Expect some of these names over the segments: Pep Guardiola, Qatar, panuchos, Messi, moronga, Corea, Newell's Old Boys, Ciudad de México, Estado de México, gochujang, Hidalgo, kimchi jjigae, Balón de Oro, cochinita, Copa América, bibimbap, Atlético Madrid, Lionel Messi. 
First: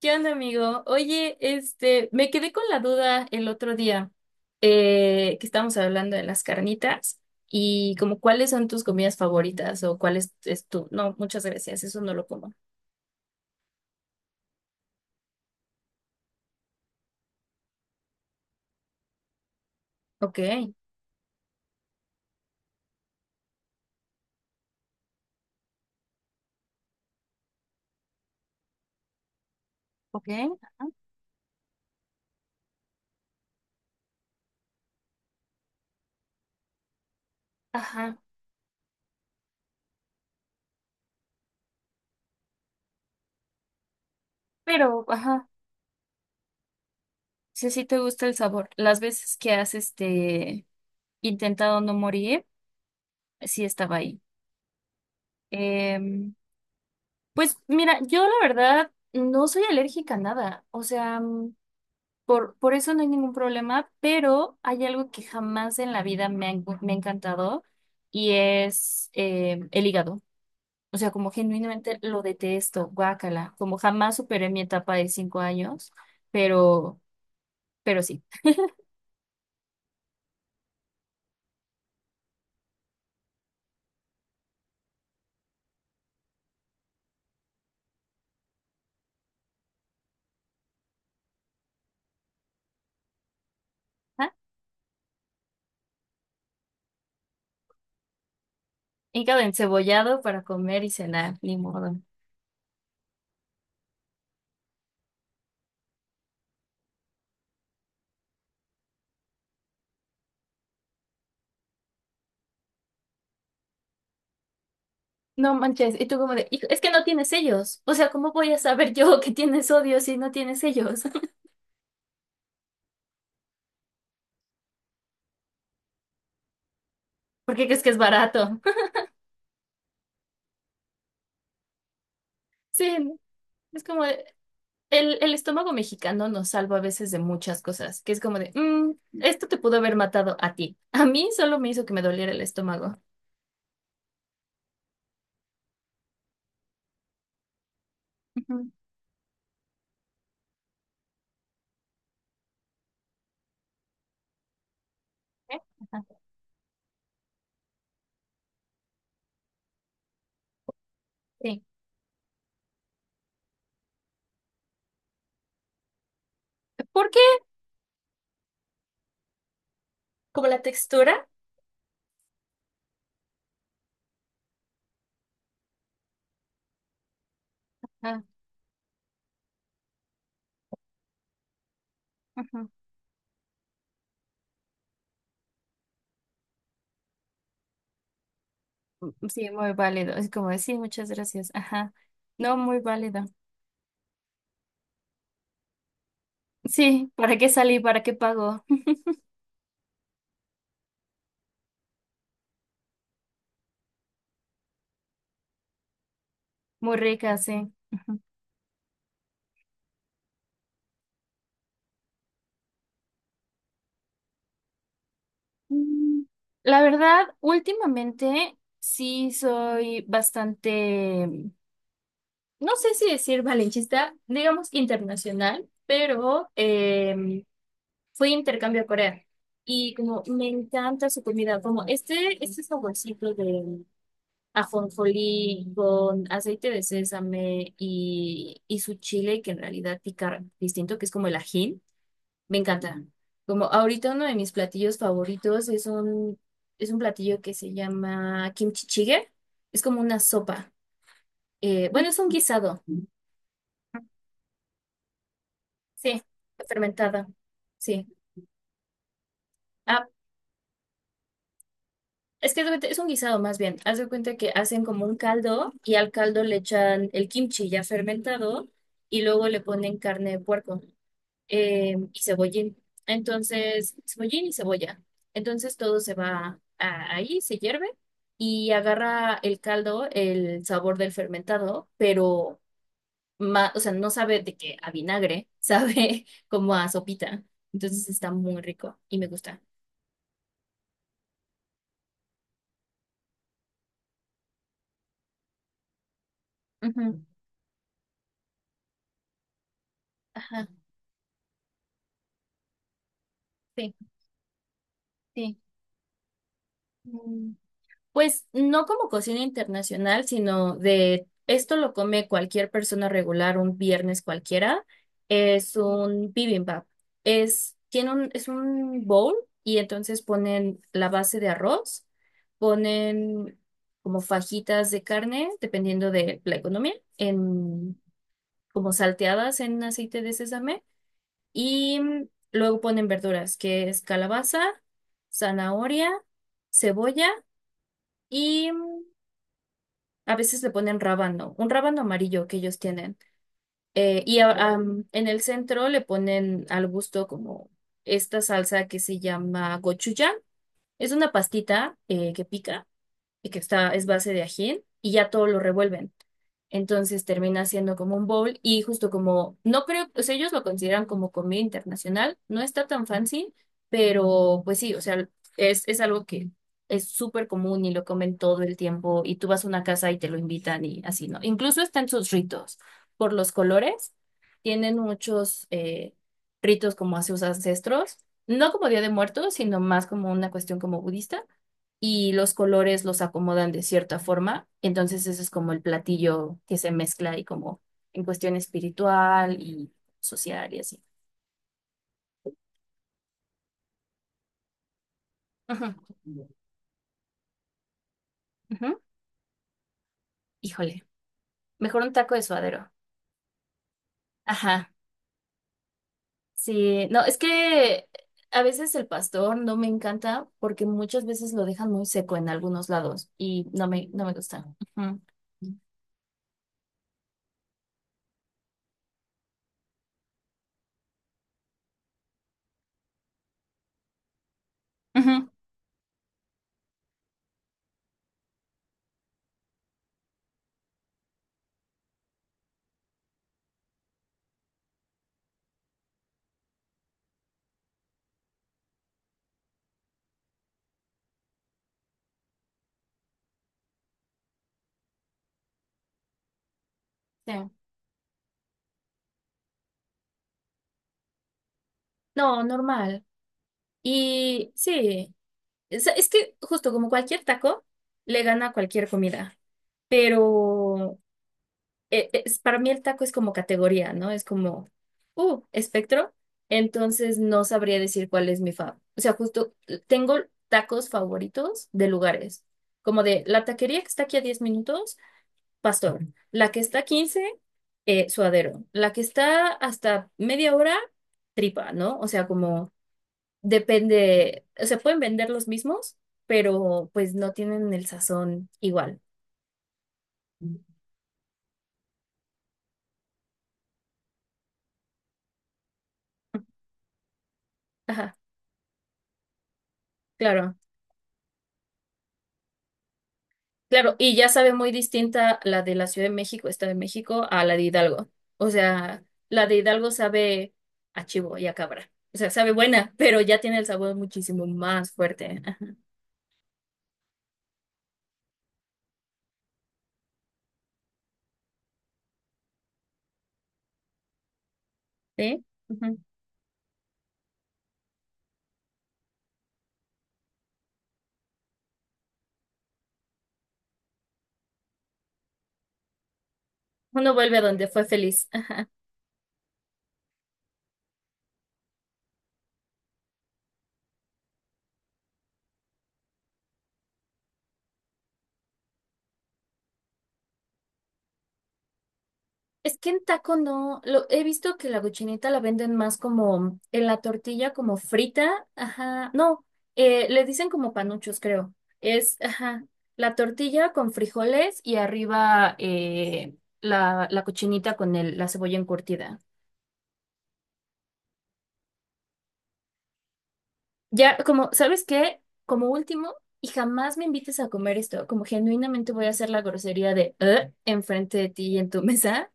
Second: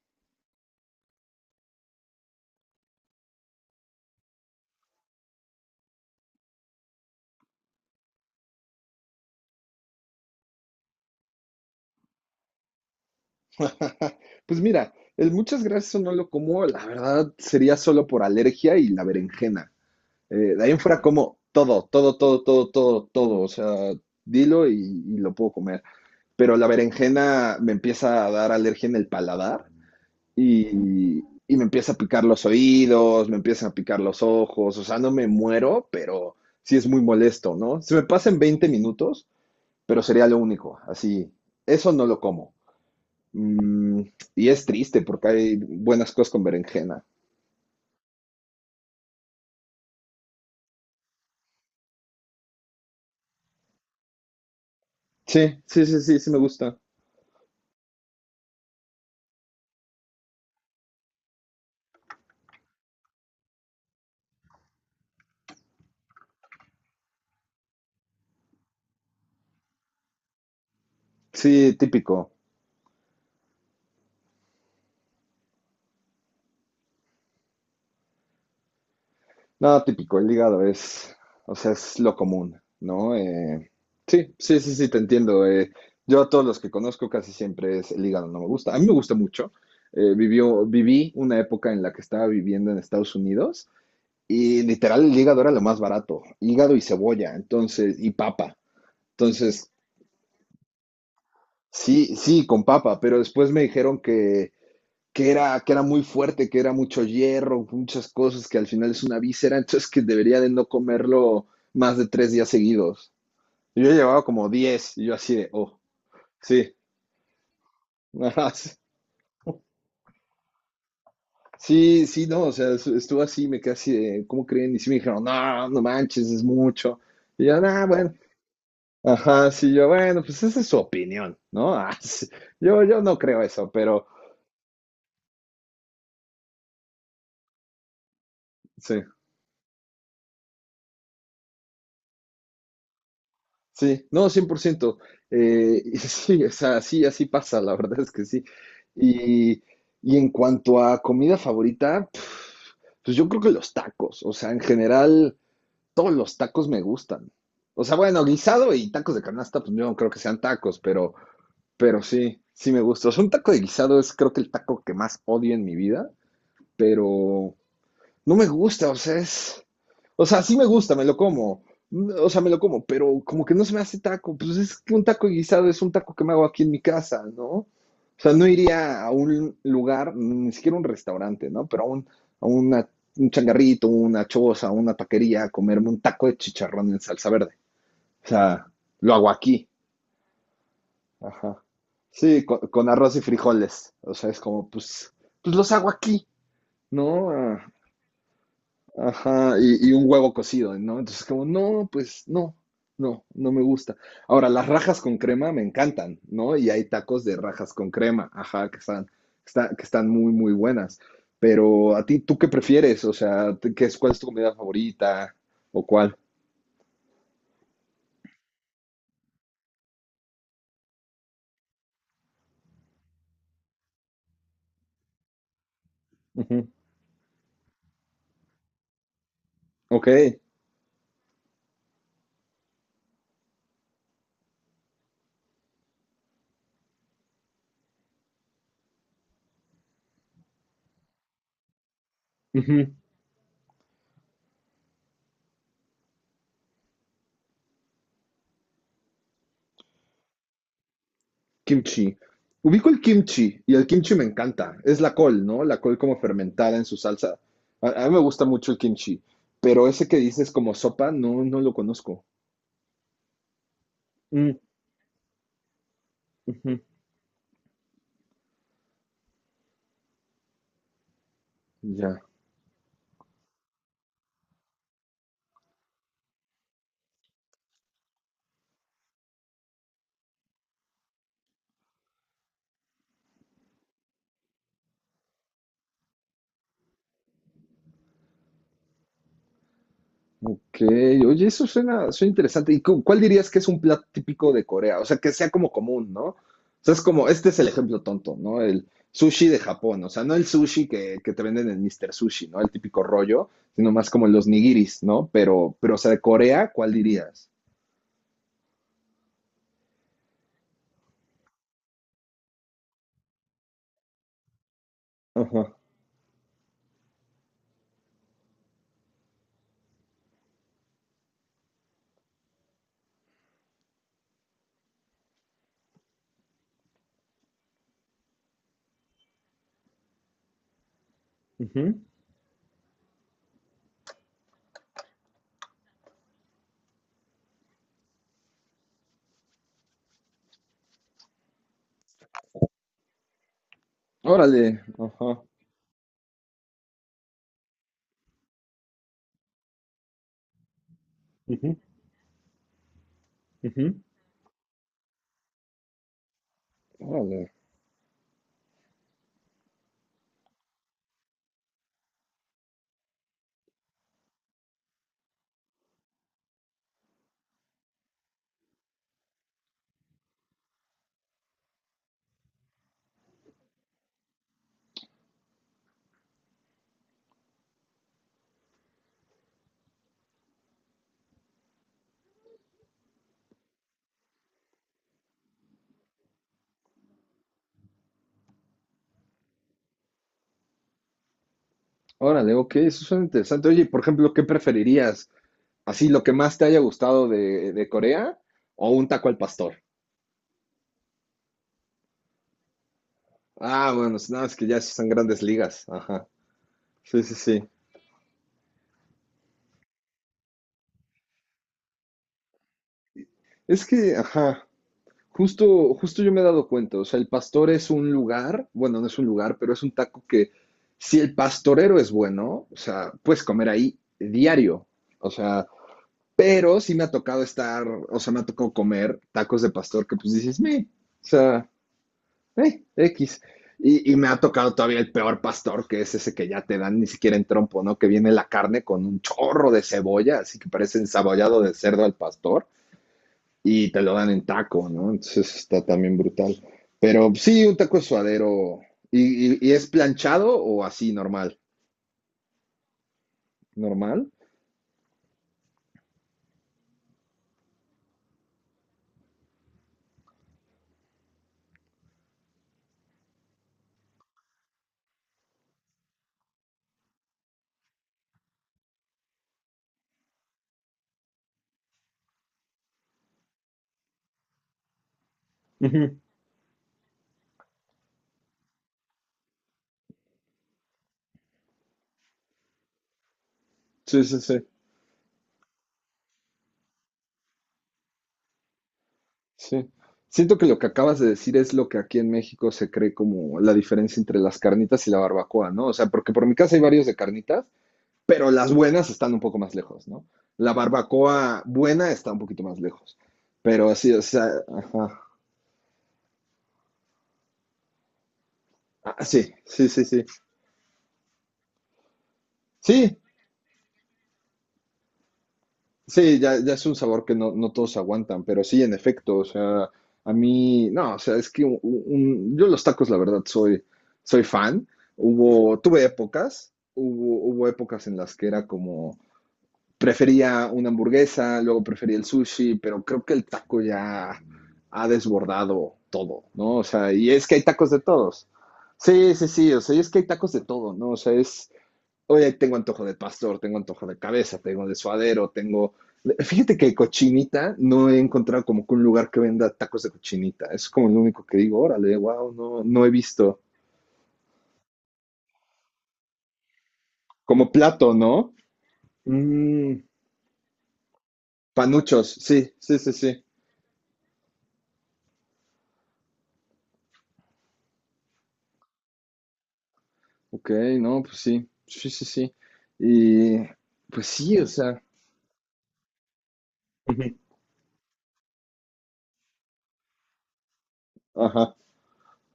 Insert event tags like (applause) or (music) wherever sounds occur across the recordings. ¿Qué onda, amigo? Oye, este, me quedé con la duda el otro día, que estábamos hablando de las carnitas y como cuáles son tus comidas favoritas o cuál es tu... No, muchas gracias, eso no lo como. (laughs) Pues mira, el muchas gracias no lo como, la verdad sería solo por alergia y la berenjena. Ok. De ahí en fuera como todo, todo, todo, todo, todo, todo. O sea, dilo y lo puedo comer. Pero la berenjena me empieza a dar alergia en el paladar Ok, y, y me empieza a picar los oídos, me empiezan a picar los ojos. O sea, no me muero, pero sí es muy molesto, ¿no? Se me ajá. pasa en 20 minutos, pero sería lo único. Así, eso no lo como. Mm, y es triste Pero, porque ajá, hay buenas cosas con berenjena. si sí te gusta el sabor. Las veces que has, este, intentado no morir, sí estaba ahí. Sí, sí, sí, sí, sí Em, me gusta. pues mira, yo la verdad no soy alérgica a nada. O sea... Por eso no hay ningún problema, pero hay algo que jamás en la vida me ha encantado y es el hígado. O sea, como Sí, genuinamente lo típico. detesto, guácala, como jamás superé mi etapa de 5 años, pero, pero sí. No, típico, el hígado es, o sea, es lo común, ¿no? Sí, sí, sí, sí, te entiendo. Yo a todos los que conozco casi siempre es el hígado, no me gusta. A mí me gusta mucho. Viví una época en la que estaba viviendo en Estados Unidos Ajá. y literal el hígado era lo más barato. Hígado y cebolla, entonces, y papa. Hígado Entonces, encebollado para comer y cenar, ni modo. sí, sí, con papa, pero después me dijeron que que era muy fuerte, que era mucho hierro, muchas cosas, que al final es una víscera, (laughs) entonces que debería de no comerlo más de 3 días seguidos. Yo llevaba como 10 y yo así de, No oh, manches, y tú como de, "Hijo, sí, es que no tienes sellos. O sea, (laughs) ¿cómo ajá, voy a sí, saber yo que tienes sodio si no tienes sellos? (laughs) sí, sí, no, o sea, estuvo así, me quedé así de, ¿cómo creen? Y sí me dijeron, no, no manches, es mucho. Y ¿Por yo, qué crees ah, que es bueno, barato? ajá, sí, yo, bueno, pues esa es su opinión, ¿no? (laughs) Ah, sí. (laughs) Yo Sí, no creo eso, es como, pero el estómago mexicano nos salva a veces de muchas cosas, que es como de, sí. "Mm, esto te pudo haber matado a ti. A mí solo me hizo que me doliera el estómago. Sí, no, 100%. Y (laughs) sí, o sea, así, así pasa, la verdad es que sí. Ujú. Y, y en cuanto a comida favorita, pf, pues yo creo que los tacos, o sea, en general, ¿Eh? Ajá. todos los tacos me gustan. O sea, bueno, guisado y tacos de canasta, pues yo no creo que sean tacos, Sí. pero sí, sí me gusta. O sea, un taco de guisado es creo que el taco que más odio en mi vida, ¿Por qué? pero no me gusta, o sea, es. O sea, Como sí la me gusta, me lo textura. como. O sea, me lo como, pero como que no se me hace taco. Pues es que un taco guisado es un taco que me hago aquí en mi casa, ¿no? O Ah, sea, no iría a un lugar, ni siquiera un restaurante, ¿no? Pero a un, a ujú. una, un changarrito, una choza, una taquería, a comerme un taco de chicharrón en salsa verde. O sea, lo Mm, hago sí, aquí. muy válido. Es como de, sí, muchas gracias. Ajá. Ajá. Sí, No, muy con arroz y válido. frijoles. O sea, es como, pues, pues los hago aquí, Sí, ¿no? ¿para qué Ah, salí? ¿Para qué pago? (laughs) ajá, y un huevo cocido, ¿no? Entonces, como, no, pues no, no me gusta. Ahora, las rajas con crema me encantan, ¿no? Y hay Muy tacos rica, de sí. rajas con Ujú. crema, ajá, que están, que están muy, muy buenas. Pero a ti, ¿tú qué prefieres? O sea, ¿cuál es tu comida favorita? ¿O cuál? Mm, La verdad, últimamente sí soy bastante, no sé si decir valencista, digamos internacional, pero Ujú, fui a intercambio a Corea y ok, como me encanta su comida, como este saborcito de ajonjolí con aceite de sésame y su chile que en realidad pica distinto, que es como el ají, me ujú. encanta. Como ahorita uno de mis platillos favoritos es un, platillo que se llama kimchi jjigae, es como una sopa. Bueno, Kimchi. es un guisado. Ubico el kimchi y el kimchi me encanta. Es la col, ¿no? La col como Sí, fermentada en su fermentada. salsa. Sí. A mí me gusta mucho el kimchi, pero Ah, ese que dices como sopa, no, no lo conozco. es que es un guisado más bien. Haz de cuenta que Mm, hacen como un caldo y al caldo le ujú, echan el kimchi ya fermentado y luego le ponen carne de puerco y ya. cebollín. Entonces, cebollín y cebolla. Entonces todo ahí, se hierve y agarra el caldo el sabor del fermentado, pero o sea, no sabe de que a vinagre, (laughs) sabe como a sopita. Entonces está muy rico y me gusta. Ok. Oye, eso suena, suena interesante. ¿Y cuál dirías que es un plato típico de Corea? O sea, que sea como común, ¿no? O sea, es como, este es el ejemplo tonto, ¿no? El sushi de Japón. O sea, no el Ajá, sushi que te venden en Mr. Sushi, ¿no? El típico rollo, sino sí, más como los nigiris, ¿no? sí. Pero, o sea, de Corea, ¿cuál dirías? Mm, Pues no como cocina internacional, sino de esto lo come cualquier persona regular un viernes cualquiera. Ajá. Es un bibimbap. Es un bowl y entonces ponen la base de arroz, ponen como fajitas de carne, dependiendo de la economía, en, como salteadas en aceite de sésamo. Y Ujú. luego ponen verduras, que es calabaza, zanahoria, cebolla y a veces le ponen rábano, un rábano amarillo que ellos tienen. Y Órale. En el Ajá. centro le ponen al gusto como esta salsa que se llama gochujang. Es una Ujú, pastita que pica y que está, ujú. es base de ají, y ya todo lo revuelven. Entonces Órale. termina siendo como un bowl y justo como, no creo, o sea, ellos lo consideran como comida internacional, no está tan fancy, pero pues sí, o sea, es algo que es súper común y lo comen todo el tiempo y tú vas a una casa y te lo invitan y así, ¿no? Incluso está en sus ritos, por los colores, tienen muchos ritos como a sus ancestros, no como Día de Muertos, sino más como una cuestión como budista y los colores los acomodan de cierta forma. Entonces ese es como el platillo que se mezcla y como en cuestión espiritual y social y así. Órale, ok, eso suena interesante. Oye, y por ejemplo, ¿qué preferirías? Ujú, ¿Así lo que más te haya gustado de Corea o ujú. un taco al pastor? Híjole, mejor un taco de suadero. Ah, bueno, no, es que ya Ajá, sí son grandes ligas. Ajá. sí, Sí, no, sí, es sí. que a veces el pastor no me encanta porque muchas veces lo dejan muy seco en algunos lados y Es no me, que, no me gusta. ajá, Ujú. justo, justo yo me he dado cuenta. O sea, el pastor es un lugar, bueno, no es un lugar, pero es un taco que si el pastorero es bueno, o sea, puedes comer ahí diario. O Ujú, sea, pero sí me ha tocado estar, o sea, me ha tocado comer tacos de pastor que pues dices, me, o sea, X. Y me ha tocado todavía el peor pastor, que es ese que ya te dan ni siquiera en trompo, ¿no? Que viene la carne con un chorro de cebolla, así que parece ensabollado de cerdo al pastor, y te lo dan en taco, ¿no? Entonces está también brutal. Pero sí. sí, un taco de suadero. Y es planchado o así normal? No, normal. ¿Normal? Y sí. Es que justo como cualquier taco, le gana a cualquier comida, pero para mí el taco es como categoría, ¿no? Es como, espectro, entonces no sabría decir cuál es mi fav. O sea, justo tengo tacos favoritos de lugares, como de la taquería que está aquí a 10 minutos, Ujú. pastor, la que está a 15, suadero, la que está hasta media hora, tripa, ¿no? O sea, como... Sí, sí, sí. Depende, o sea, pueden vender los mismos, pero pues no tienen el sazón igual. Sí. Siento que lo que acabas de decir es lo que aquí en México se cree como la diferencia entre las carnitas y la barbacoa, ¿no? O sea, porque por mi casa hay varios de carnitas, Ajá, pero las buenas están un poco más lejos, ¿no? La claro, barbacoa buena está un poquito más lejos. Pero sí, claro. o Y sea, ya sabe muy ajá. distinta la de la Ciudad de México, Estado de México, a la de Hidalgo. O sea, Ah, sí, la de sí, sí, Hidalgo sí. sabe a chivo y a cabra. O sea, sabe buena, Sí, pero ya tiene el sabor muchísimo más fuerte. Ajá, sí, ya, ya es un sabor que no, no todos aguantan, pero sí, en efecto, o sea, a mí, no, o sea, es que yo los tacos, la verdad, soy, soy fan. ¿sí? Tuve Ujú. épocas, hubo épocas en las que era como, prefería una hamburguesa, luego prefería el sushi, pero creo que el taco ya ha desbordado todo, ¿no? O sea, y Uno es que vuelve a hay donde tacos de fue todos. feliz. Sí, sí, sí, o sea, y es que hay tacos de todo, ¿no? O sea, oye, tengo antojo de pastor, tengo antojo de cabeza, tengo de suadero, tengo... Fíjate que cochinita no he encontrado como que un lugar que venda tacos de cochinita. Es como lo único que digo, órale, wow, no, Es no que he en taco visto. no, he visto que la cochinita la venden más como en la tortilla, Como como plato, ¿no? frita, ajá, no, Mm, le dicen como panuchos, creo. panuchos, Es, sí, ajá, sí, sí, la sí. tortilla con frijoles y arriba la, la cochinita con el, la cebolla encurtida. Ok, no, pues sí, sí, sí, sí. Y pues Ya, sí, o como, sea, ¿sabes qué? Como último, y jamás me ujú, invites a comer esto, como genuinamente voy a hacer la grosería de enfrente de ti ajá, y en tu (laughs) mesa,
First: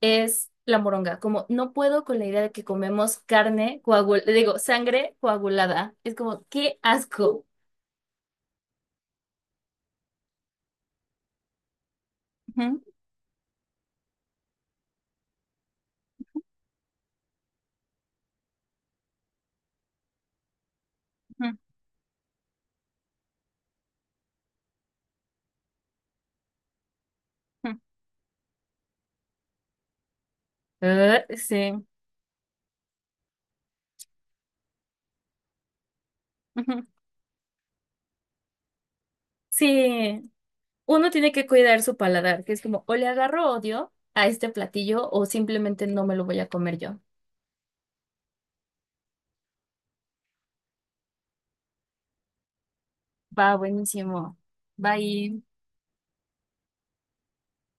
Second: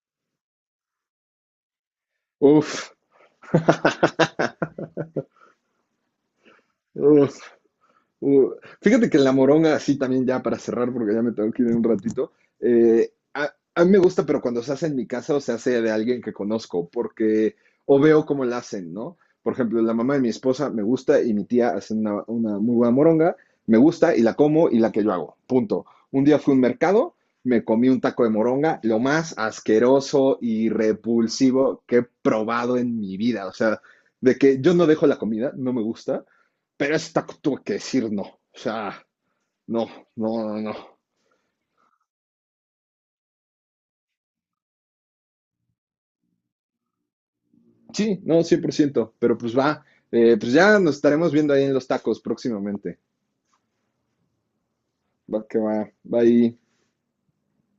es la moronga. Como no puedo con la idea de que uf, comemos carne coagulada, digo, sangre coagulada. Es como, qué uf. asco. Uh, fíjate que en la moronga, así también ya para cerrar, porque ya me tengo que ir en un ratito, Ujú, a mí me gusta, pero cuando se hace en mi casa o se hace de alguien que conozco, porque o veo cómo la hacen, ¿no? Por ejemplo, la mamá de mi esposa me gusta y mi ujú, tía hace una muy buena moronga, me gusta y la como y la que yo hago, punto. Un día fui a un mercado, me ujú, comí un taco de moronga, lo más asqueroso y repulsivo sí. que he probado en mi vida, o sea, de que yo no dejo la comida, no me gusta, Ujú. pero esta tuve que decir no. O sea, no, Sí, no, no, no. uno tiene que cuidar su paladar, que es como, o le agarro odio a este platillo o simplemente no me lo voy a comer yo. Sí, no, 100%, pero pues va, pues ya nos estaremos viendo ahí en los tacos próximamente. Va, buenísimo. Va Bye. que va, va ahí